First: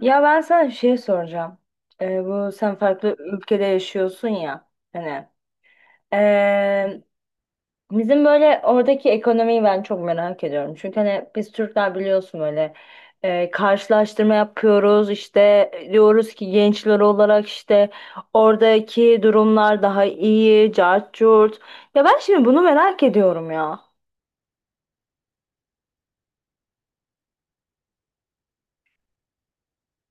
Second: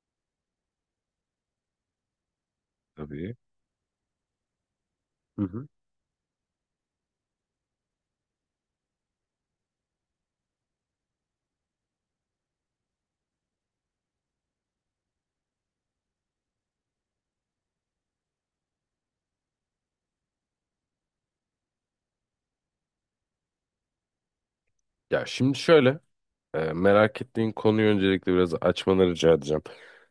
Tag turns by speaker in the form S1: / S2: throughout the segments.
S1: Ya ben sana bir şey soracağım. Bu sen farklı
S2: Tabii.
S1: ülkede yaşıyorsun ya hani.
S2: Hı hı.
S1: Ee, bizim böyle oradaki ekonomiyi ben çok merak ediyorum. Çünkü hani biz Türkler biliyorsun böyle karşılaştırma yapıyoruz işte, diyoruz ki gençler olarak işte oradaki durumlar daha iyi, cart curt. Ya ben şimdi bunu merak ediyorum ya.
S2: Ya şimdi şöyle, merak ettiğin konuyu öncelikle biraz açmanı rica edeceğim.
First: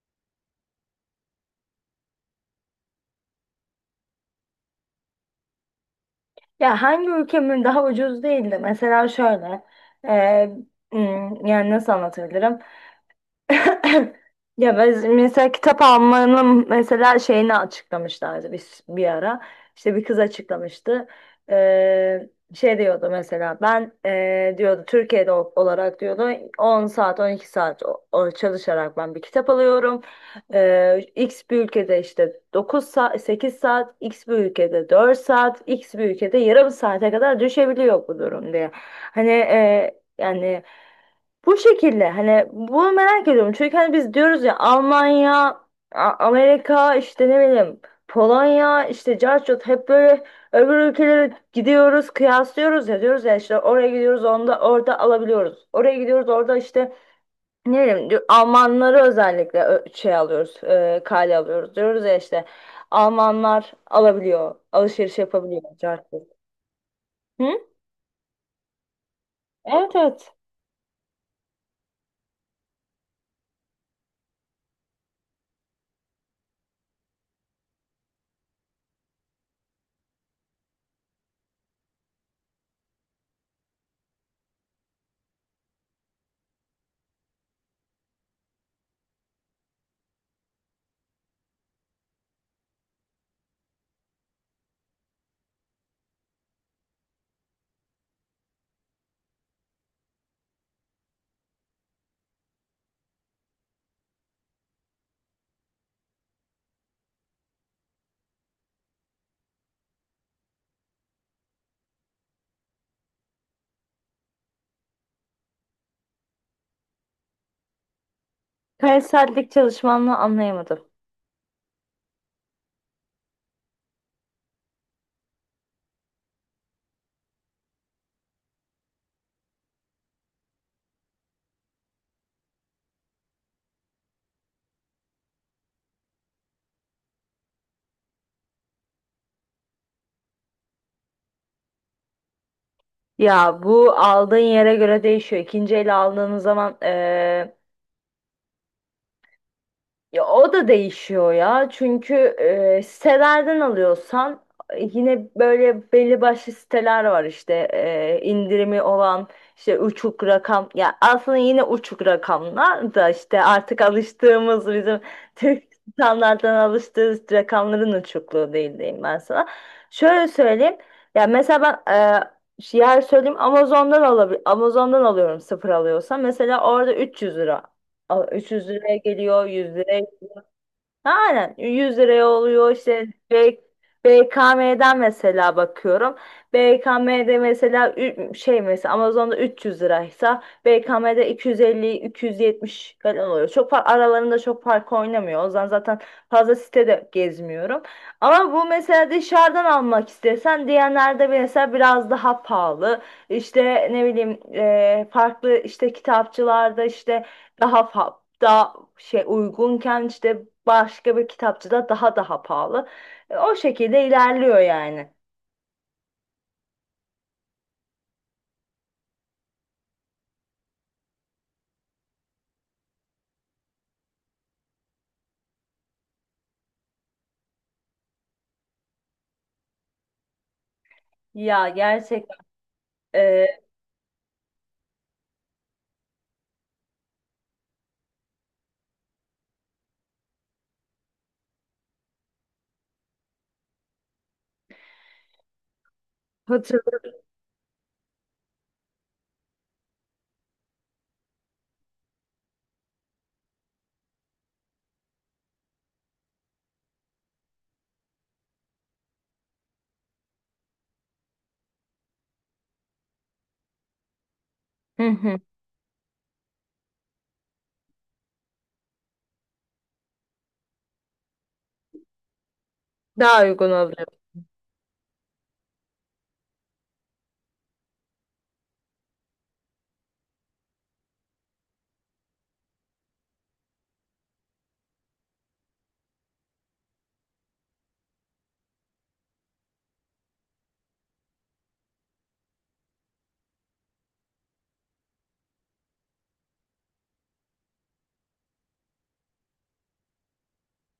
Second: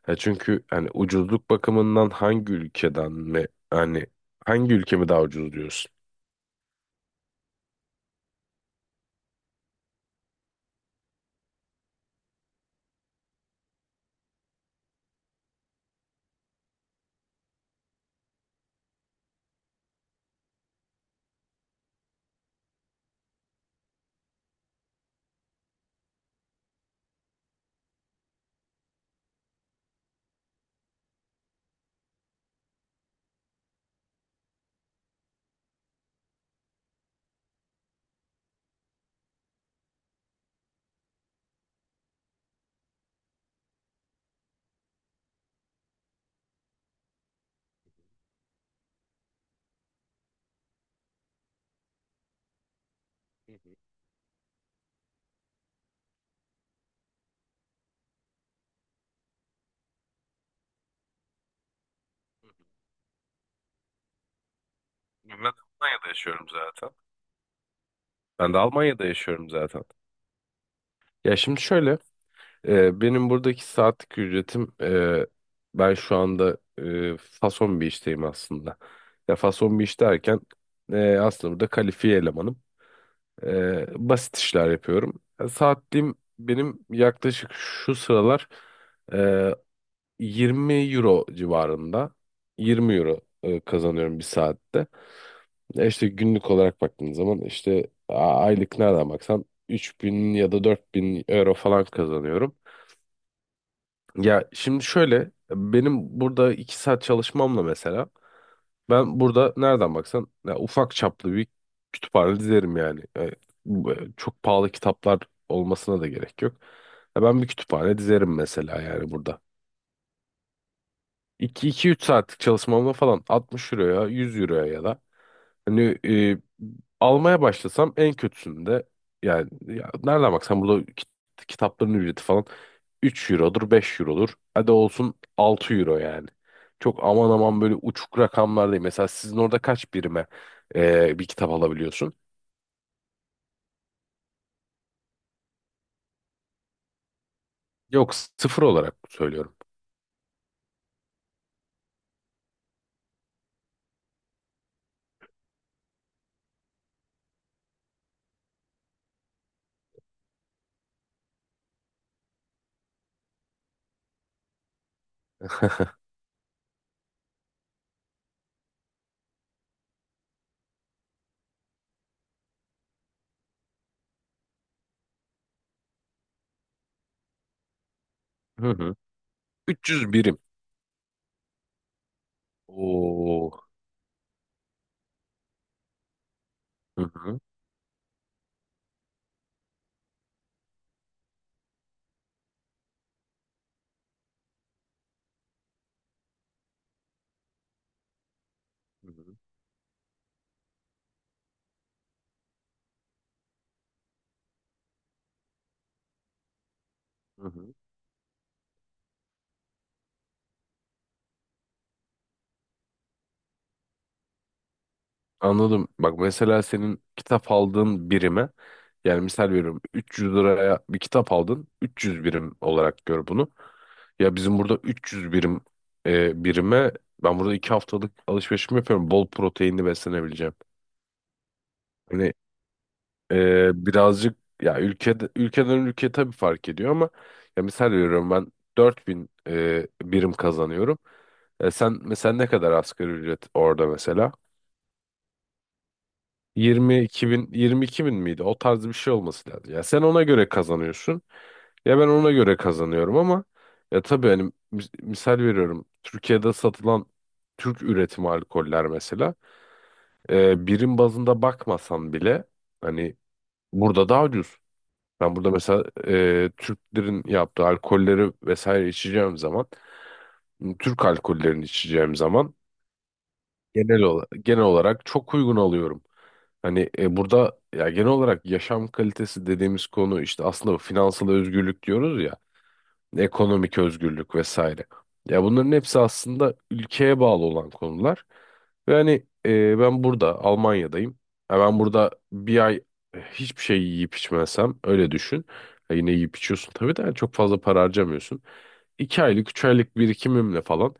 S2: Ha, çünkü hani ucuzluk bakımından hangi ülkeden mi, hani hangi ülke mi daha ucuz diyorsun?
S1: Ya hangi ülkemin daha ucuz değildi? Mesela şöyle, e, yani nasıl anlatabilirim? Ya biz mesela kitap almanın mesela şeyini açıklamışlardı biz bir ara. İşte bir kız açıklamıştı. Şey diyordu mesela ben diyordu Türkiye'de olarak diyordu 10 saat 12 saat o çalışarak ben bir kitap alıyorum. X bir ülkede işte 9 saat 8 saat X bir ülkede 4 saat X bir ülkede yarım saate kadar düşebiliyor bu durum diye. Hani yani bu şekilde hani bunu merak ediyorum. Çünkü hani biz diyoruz ya Almanya, Amerika işte ne bileyim Polonya işte Carchot, hep böyle öbür ülkelere gidiyoruz, kıyaslıyoruz ya, diyoruz ya
S2: Hı
S1: işte
S2: hı.
S1: oraya gidiyoruz onda orada alabiliyoruz. Oraya gidiyoruz orada işte ne bileyim Almanları özellikle şey alıyoruz, kale alıyoruz diyoruz ya işte Almanlar alabiliyor, alışveriş
S2: Ben
S1: yapabiliyor
S2: Almanya'da
S1: Carchot.
S2: yaşıyorum zaten.
S1: Hı?
S2: Ben de Almanya'da yaşıyorum zaten.
S1: Evet, evet.
S2: Ya şimdi şöyle, benim buradaki saatlik ücretim, ben şu anda fason bir işteyim aslında. Ya fason bir iş derken aslında burada kalifiye elemanım. Basit işler yapıyorum. E, Saatliğim benim yaklaşık şu sıralar e, 20 euro civarında. 20 euro kazanıyorum bir saatte. İşte günlük olarak baktığın zaman işte aylık nereden baksan 3000 ya da 4000 euro falan kazanıyorum. Ya şimdi şöyle, benim burada 2 saat çalışmamla mesela ben burada nereden baksan ya ufak çaplı bir kütüphane dizerim yani. E, bu, çok pahalı kitaplar olmasına da gerek yok. Ya ben bir kütüphane dizerim mesela,
S1: Kare
S2: yani burada.
S1: saatlik çalışmanı anlayamadım.
S2: 2 3 saatlik çalışmamla falan 60 euroya, 100 euroya ya da, hani, almaya başlasam en kötüsünde, yani, ya, nereden baksan burada, kitapların ücreti falan 3 eurodur, 5 eurodur. Hadi olsun 6 euro yani. Çok aman aman böyle uçuk rakamlar değil. Mesela sizin orada kaç birime bir kitap alabiliyorsun?
S1: Ya bu aldığın yere göre değişiyor. İkinci el aldığınız zaman
S2: Yok, sıfır olarak söylüyorum.
S1: ya o da değişiyor ya. Çünkü sitelerden alıyorsan, yine böyle belli başlı siteler var işte, indirimi olan işte uçuk rakam ya, aslında yine uçuk rakamlar da işte artık alıştığımız bizim Türk standarttan alıştığımız rakamların uçukluğu değil diyeyim ben sana. Şöyle söyleyeyim. Ya mesela ben şu yer söyleyeyim, Amazon'dan alabilir, Amazon'dan alıyorum sıfır alıyorsam mesela orada 300 lira. 300
S2: Hı hı.
S1: liraya geliyor, 100 liraya,
S2: 300 birim.
S1: aynen 100 liraya oluyor işte,
S2: Oo.
S1: BKM'den mesela bakıyorum.
S2: Hı
S1: BKM'de
S2: hı.
S1: mesela şey, mesela Amazon'da 300 liraysa BKM'de 250-270 falan oluyor. Çok fark, aralarında çok fark oynamıyor. O zaman zaten fazla sitede gezmiyorum. Ama bu
S2: Hı
S1: mesela
S2: hı.
S1: dışarıdan almak istesen diyenlerde mesela biraz daha pahalı. İşte ne bileyim, farklı işte kitapçılarda işte
S2: Hı hı.
S1: daha daha şey uygunken, işte başka bir kitapçıda daha pahalı. O şekilde ilerliyor yani.
S2: Anladım. Bak, mesela senin kitap aldığın birime, yani misal veriyorum 300 liraya bir kitap aldın, 300 birim olarak gör bunu. Ya bizim burada 300 birime ben burada 2 haftalık alışverişimi yapıyorum. Bol proteinli beslenebileceğim.
S1: Ya
S2: Hani,
S1: gerçekten. e,
S2: birazcık, ya, ülkeden ülkeye tabii fark ediyor ama ya, misal veriyorum, ben 4000 birim kazanıyorum. E, sen mesela ne kadar asgari ücret orada mesela?
S1: hatır-
S2: 22 bin, 22 bin miydi? O tarz bir şey olması lazım. Ya sen ona göre kazanıyorsun. Ya ben ona göre kazanıyorum ama ya, tabii, hani, misal veriyorum. Türkiye'de satılan Türk üretimi alkoller mesela, birim bazında bakmasan bile, hani burada daha ucuz.
S1: Hı
S2: Ben
S1: hı.
S2: burada mesela Türklerin yaptığı alkolleri vesaire içeceğim zaman, Türk alkollerini içeceğim zaman
S1: Daha uygun
S2: genel
S1: oluyor.
S2: olarak, genel olarak çok uygun alıyorum. Hani, burada ya, genel olarak yaşam kalitesi dediğimiz konu işte, aslında finansal özgürlük diyoruz ya, ekonomik özgürlük vesaire. Ya bunların hepsi aslında ülkeye bağlı olan konular. Ve hani, ben burada Almanya'dayım. Ya ben burada bir ay hiçbir şey yiyip içmezsem, öyle düşün. Ya yine yiyip içiyorsun tabii de, yani çok fazla para harcamıyorsun. 2 aylık, 3 aylık birikimimle falan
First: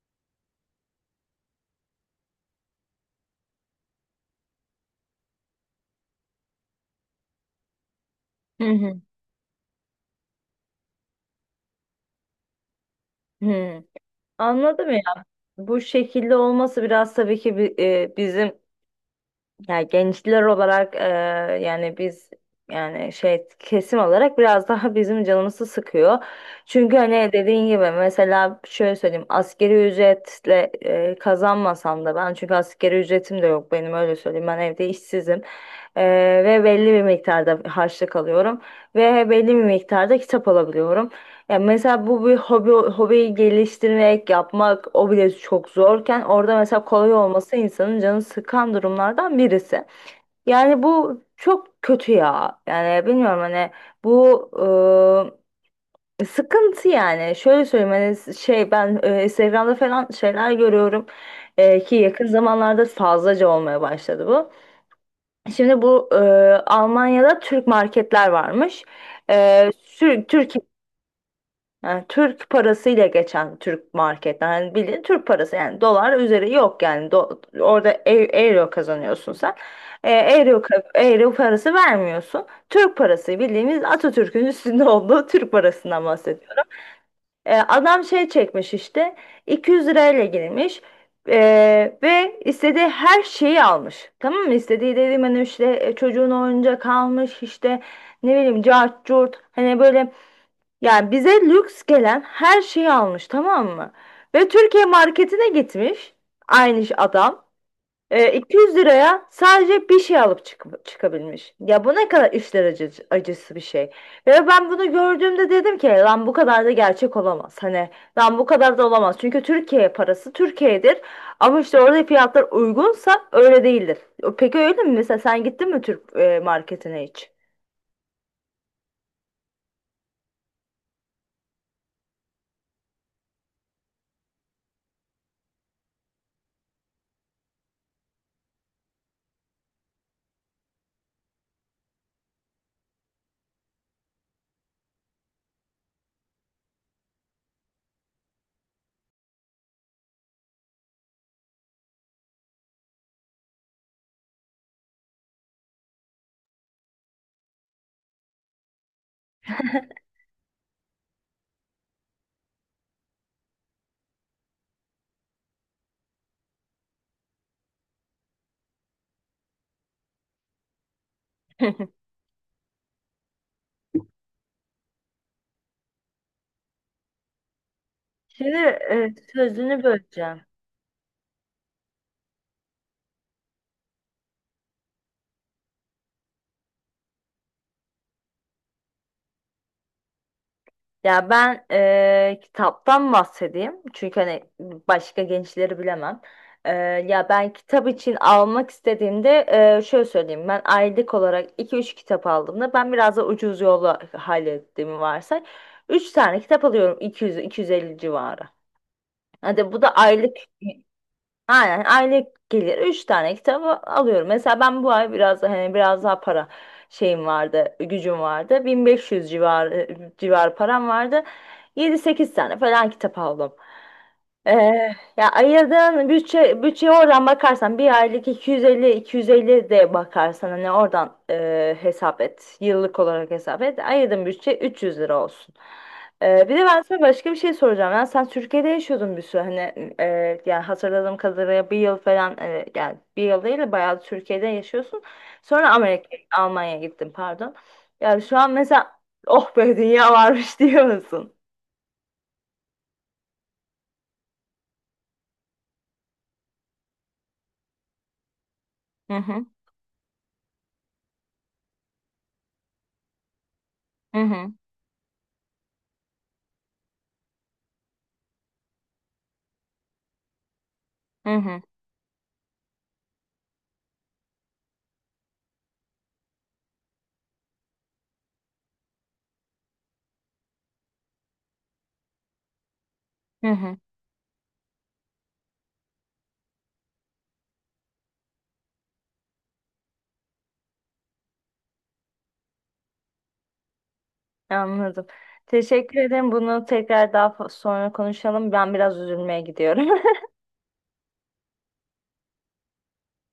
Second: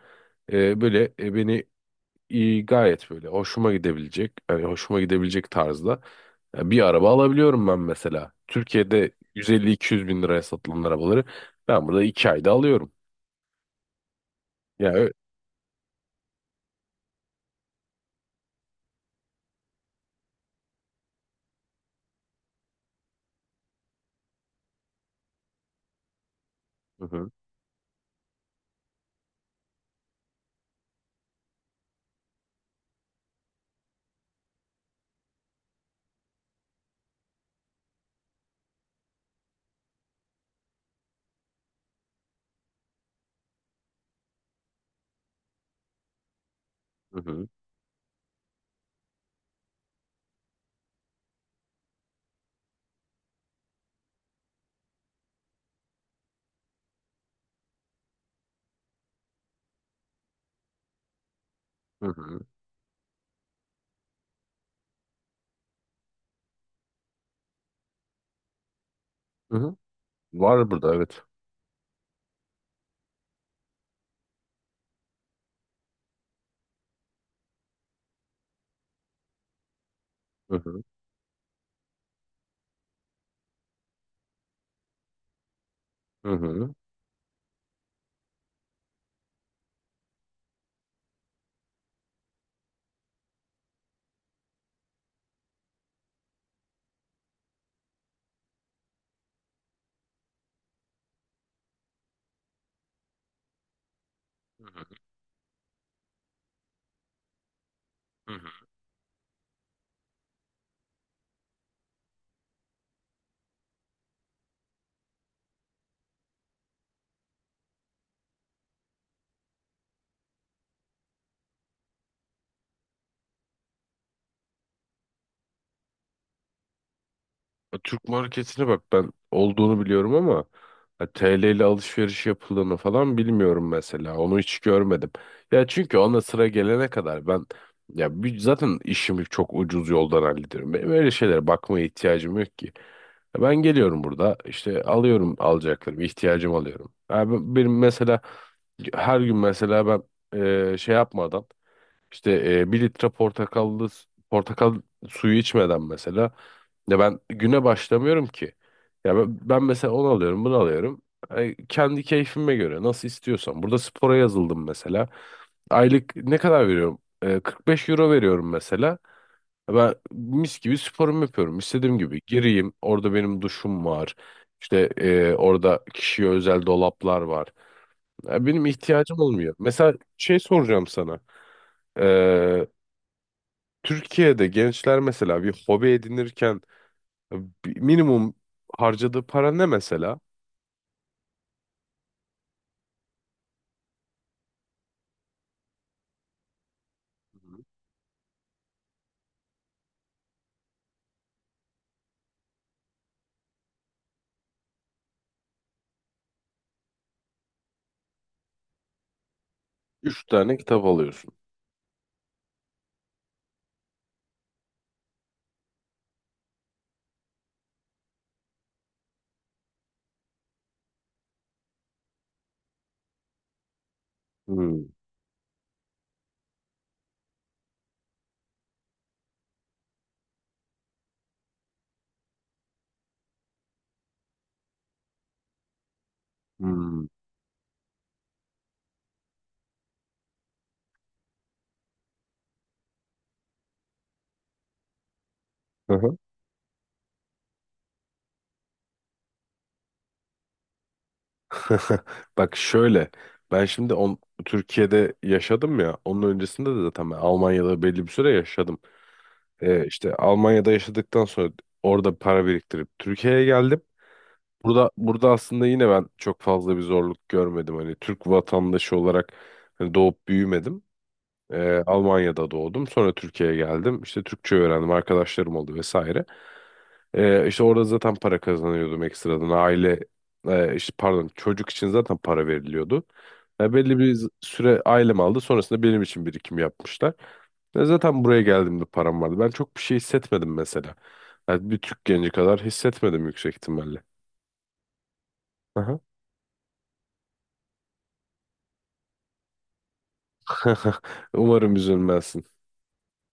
S2: böyle, beni iyi, gayet böyle hoşuma gidebilecek, yani hoşuma gidebilecek tarzda bir araba alabiliyorum ben mesela.
S1: Hı hı.
S2: Türkiye'de 150-200 bin liraya satılan arabaları ben burada 2 ayda alıyorum.
S1: Hı. Anladım
S2: Ya,
S1: ya.
S2: evet.
S1: Bu şekilde olması biraz tabii ki bizim, ya gençler olarak, yani biz, yani şey kesim olarak biraz daha bizim canımızı sıkıyor. Çünkü
S2: Hı
S1: hani
S2: hı,
S1: dediğin gibi mesela şöyle söyleyeyim, askeri ücretle kazanmasam da ben, çünkü askeri ücretim de yok benim, öyle söyleyeyim, ben evde işsizim. E, ve belli bir miktarda harçlık alıyorum ve belli bir miktarda kitap alabiliyorum. Ya mesela bu bir hobiyi geliştirmek, yapmak o bile çok zorken, orada mesela kolay
S2: hı hı,
S1: olması insanın canını sıkan durumlardan birisi. Yani bu çok kötü ya. Yani bilmiyorum hani, bu sıkıntı yani. Şöyle söyleyeyim, hani şey ben Instagram'da falan şeyler görüyorum, ki
S2: hı
S1: yakın
S2: hı,
S1: zamanlarda fazlaca olmaya başladı bu. Şimdi bu Almanya'da Türk marketler varmış.
S2: hı hı.
S1: Türkiye'de,
S2: Var burada, evet.
S1: yani Türk parasıyla geçen Türk marketten. Hani bildiğin Türk parası yani, dolar üzeri yok yani. Orada euro kazanıyorsun sen. E,
S2: Hı
S1: euro,
S2: hı,
S1: ka- euro parası vermiyorsun. Türk parası, bildiğimiz Atatürk'ün üstünde olduğu Türk parasından
S2: hı
S1: bahsediyorum.
S2: hı,
S1: Adam şey çekmiş işte, 200 lirayla girmiş. Ve istediği her şeyi almış. Tamam mı? İstediği dediğim hani işte, çocuğun oyuncak almış işte ne bileyim cart curt, hani böyle yani bize lüks gelen her şeyi almış, tamam mı? Ve
S2: hı hı,
S1: Türkiye marketine gitmiş aynı iş adam.
S2: hı hı.
S1: 200 liraya sadece bir şey alıp çıkabilmiş. Ya bu ne kadar işler, acı acısı bir şey. Ve ben bunu gördüğümde dedim ki, lan bu kadar da gerçek olamaz. Hani lan bu kadar da olamaz. Çünkü Türkiye parası Türkiye'dir. Ama işte orada fiyatlar uygunsa öyle değildir. Peki öyle mi? Mesela sen gittin mi Türk marketine hiç?
S2: Türk marketine bak, ben olduğunu biliyorum ama ya, TL ile alışveriş yapıldığını falan bilmiyorum mesela. Onu hiç görmedim. Ya çünkü ona sıra gelene kadar ben, ya, zaten işimi çok ucuz yoldan hallediyorum. Benim öyle şeylere bakmaya ihtiyacım yok ki. Ya ben geliyorum burada, işte alıyorum alacaklarımı, ihtiyacımı alıyorum. Ya, benim mesela her gün mesela ben şey yapmadan, işte, 1 litre portakal suyu içmeden mesela, ya ben güne başlamıyorum ki. Ya, ben mesela onu alıyorum, bunu alıyorum. Ay, kendi keyfime göre nasıl istiyorsam. Burada spora yazıldım mesela. Aylık ne kadar veriyorum? 45 euro veriyorum mesela. Ben mis gibi sporumu yapıyorum. İstediğim gibi gireyim. Orada benim duşum var. İşte, orada kişiye özel dolaplar var. Ya
S1: Şimdi
S2: benim ihtiyacım olmuyor.
S1: sözünü
S2: Mesela şey
S1: böleceğim.
S2: soracağım sana. Türkiye'de gençler mesela bir hobi edinirken e, bir minimum harcadığı para ne mesela?
S1: Ya ben kitaptan bahsedeyim. Çünkü hani başka gençleri bilemem. Eee, ya
S2: Hı
S1: ben
S2: hı.
S1: kitap için almak istediğimde, şöyle söyleyeyim. Ben aylık olarak iki üç kitap aldığımda, ben biraz da ucuz yolla hallettiğimi varsay. Üç tane kitap alıyorum, 200-250 civarı. Hadi bu da
S2: Üç
S1: aylık.
S2: tane kitap alıyorsun.
S1: Aynen, aylık gelir. Üç tane kitabı alıyorum. Mesela ben bu ay biraz hani biraz daha para şeyim vardı, gücüm vardı. 1500 civar param vardı. Yedi sekiz tane falan kitap aldım. Ee,
S2: Hmm.
S1: ya ayırdığın bütçeye oradan bakarsan bir aylık, iki yüz elli de bakarsan hani oradan hesap et. Yıllık olarak hesap et. Ayırdığın bütçe 300 lira olsun. Bir de ben sana
S2: Hmm.
S1: başka bir şey soracağım. Yani sen Türkiye'de yaşıyordun bir süre. Hani yani hatırladığım kadarıyla bir yıl falan, yani bir yıl değil de bayağı Türkiye'de yaşıyorsun. Sonra
S2: Hı
S1: Amerika,
S2: hı.
S1: Almanya'ya gittin pardon. Yani şu an mesela, oh be dünya varmış diyor musun?
S2: Bak şöyle, ben şimdi Türkiye'de yaşadım ya, onun öncesinde de zaten ben Almanya'da belli bir süre yaşadım.
S1: Hı hı,
S2: İşte Almanya'da yaşadıktan sonra orada para biriktirip Türkiye'ye geldim.
S1: hı hı,
S2: Burada aslında yine ben çok fazla bir zorluk görmedim. Hani Türk vatandaşı olarak hani doğup büyümedim.
S1: hı hı,
S2: Almanya'da doğdum. Sonra Türkiye'ye geldim. İşte Türkçe öğrendim. Arkadaşlarım oldu vesaire. İşte orada zaten para kazanıyordum ekstradan. İşte pardon, çocuk için zaten para veriliyordu.
S1: hı
S2: Ya
S1: hı.
S2: belli bir süre ailem aldı. Sonrasında benim için birikim yapmışlar. Ya zaten buraya geldiğimde param vardı. Ben çok bir şey hissetmedim mesela. Yani bir Türk genci kadar hissetmedim yüksek ihtimalle.
S1: Anladım. Teşekkür
S2: Aha.
S1: ederim. Bunu tekrar daha sonra konuşalım. Ben biraz üzülmeye gidiyorum.
S2: Umarım üzülmezsin.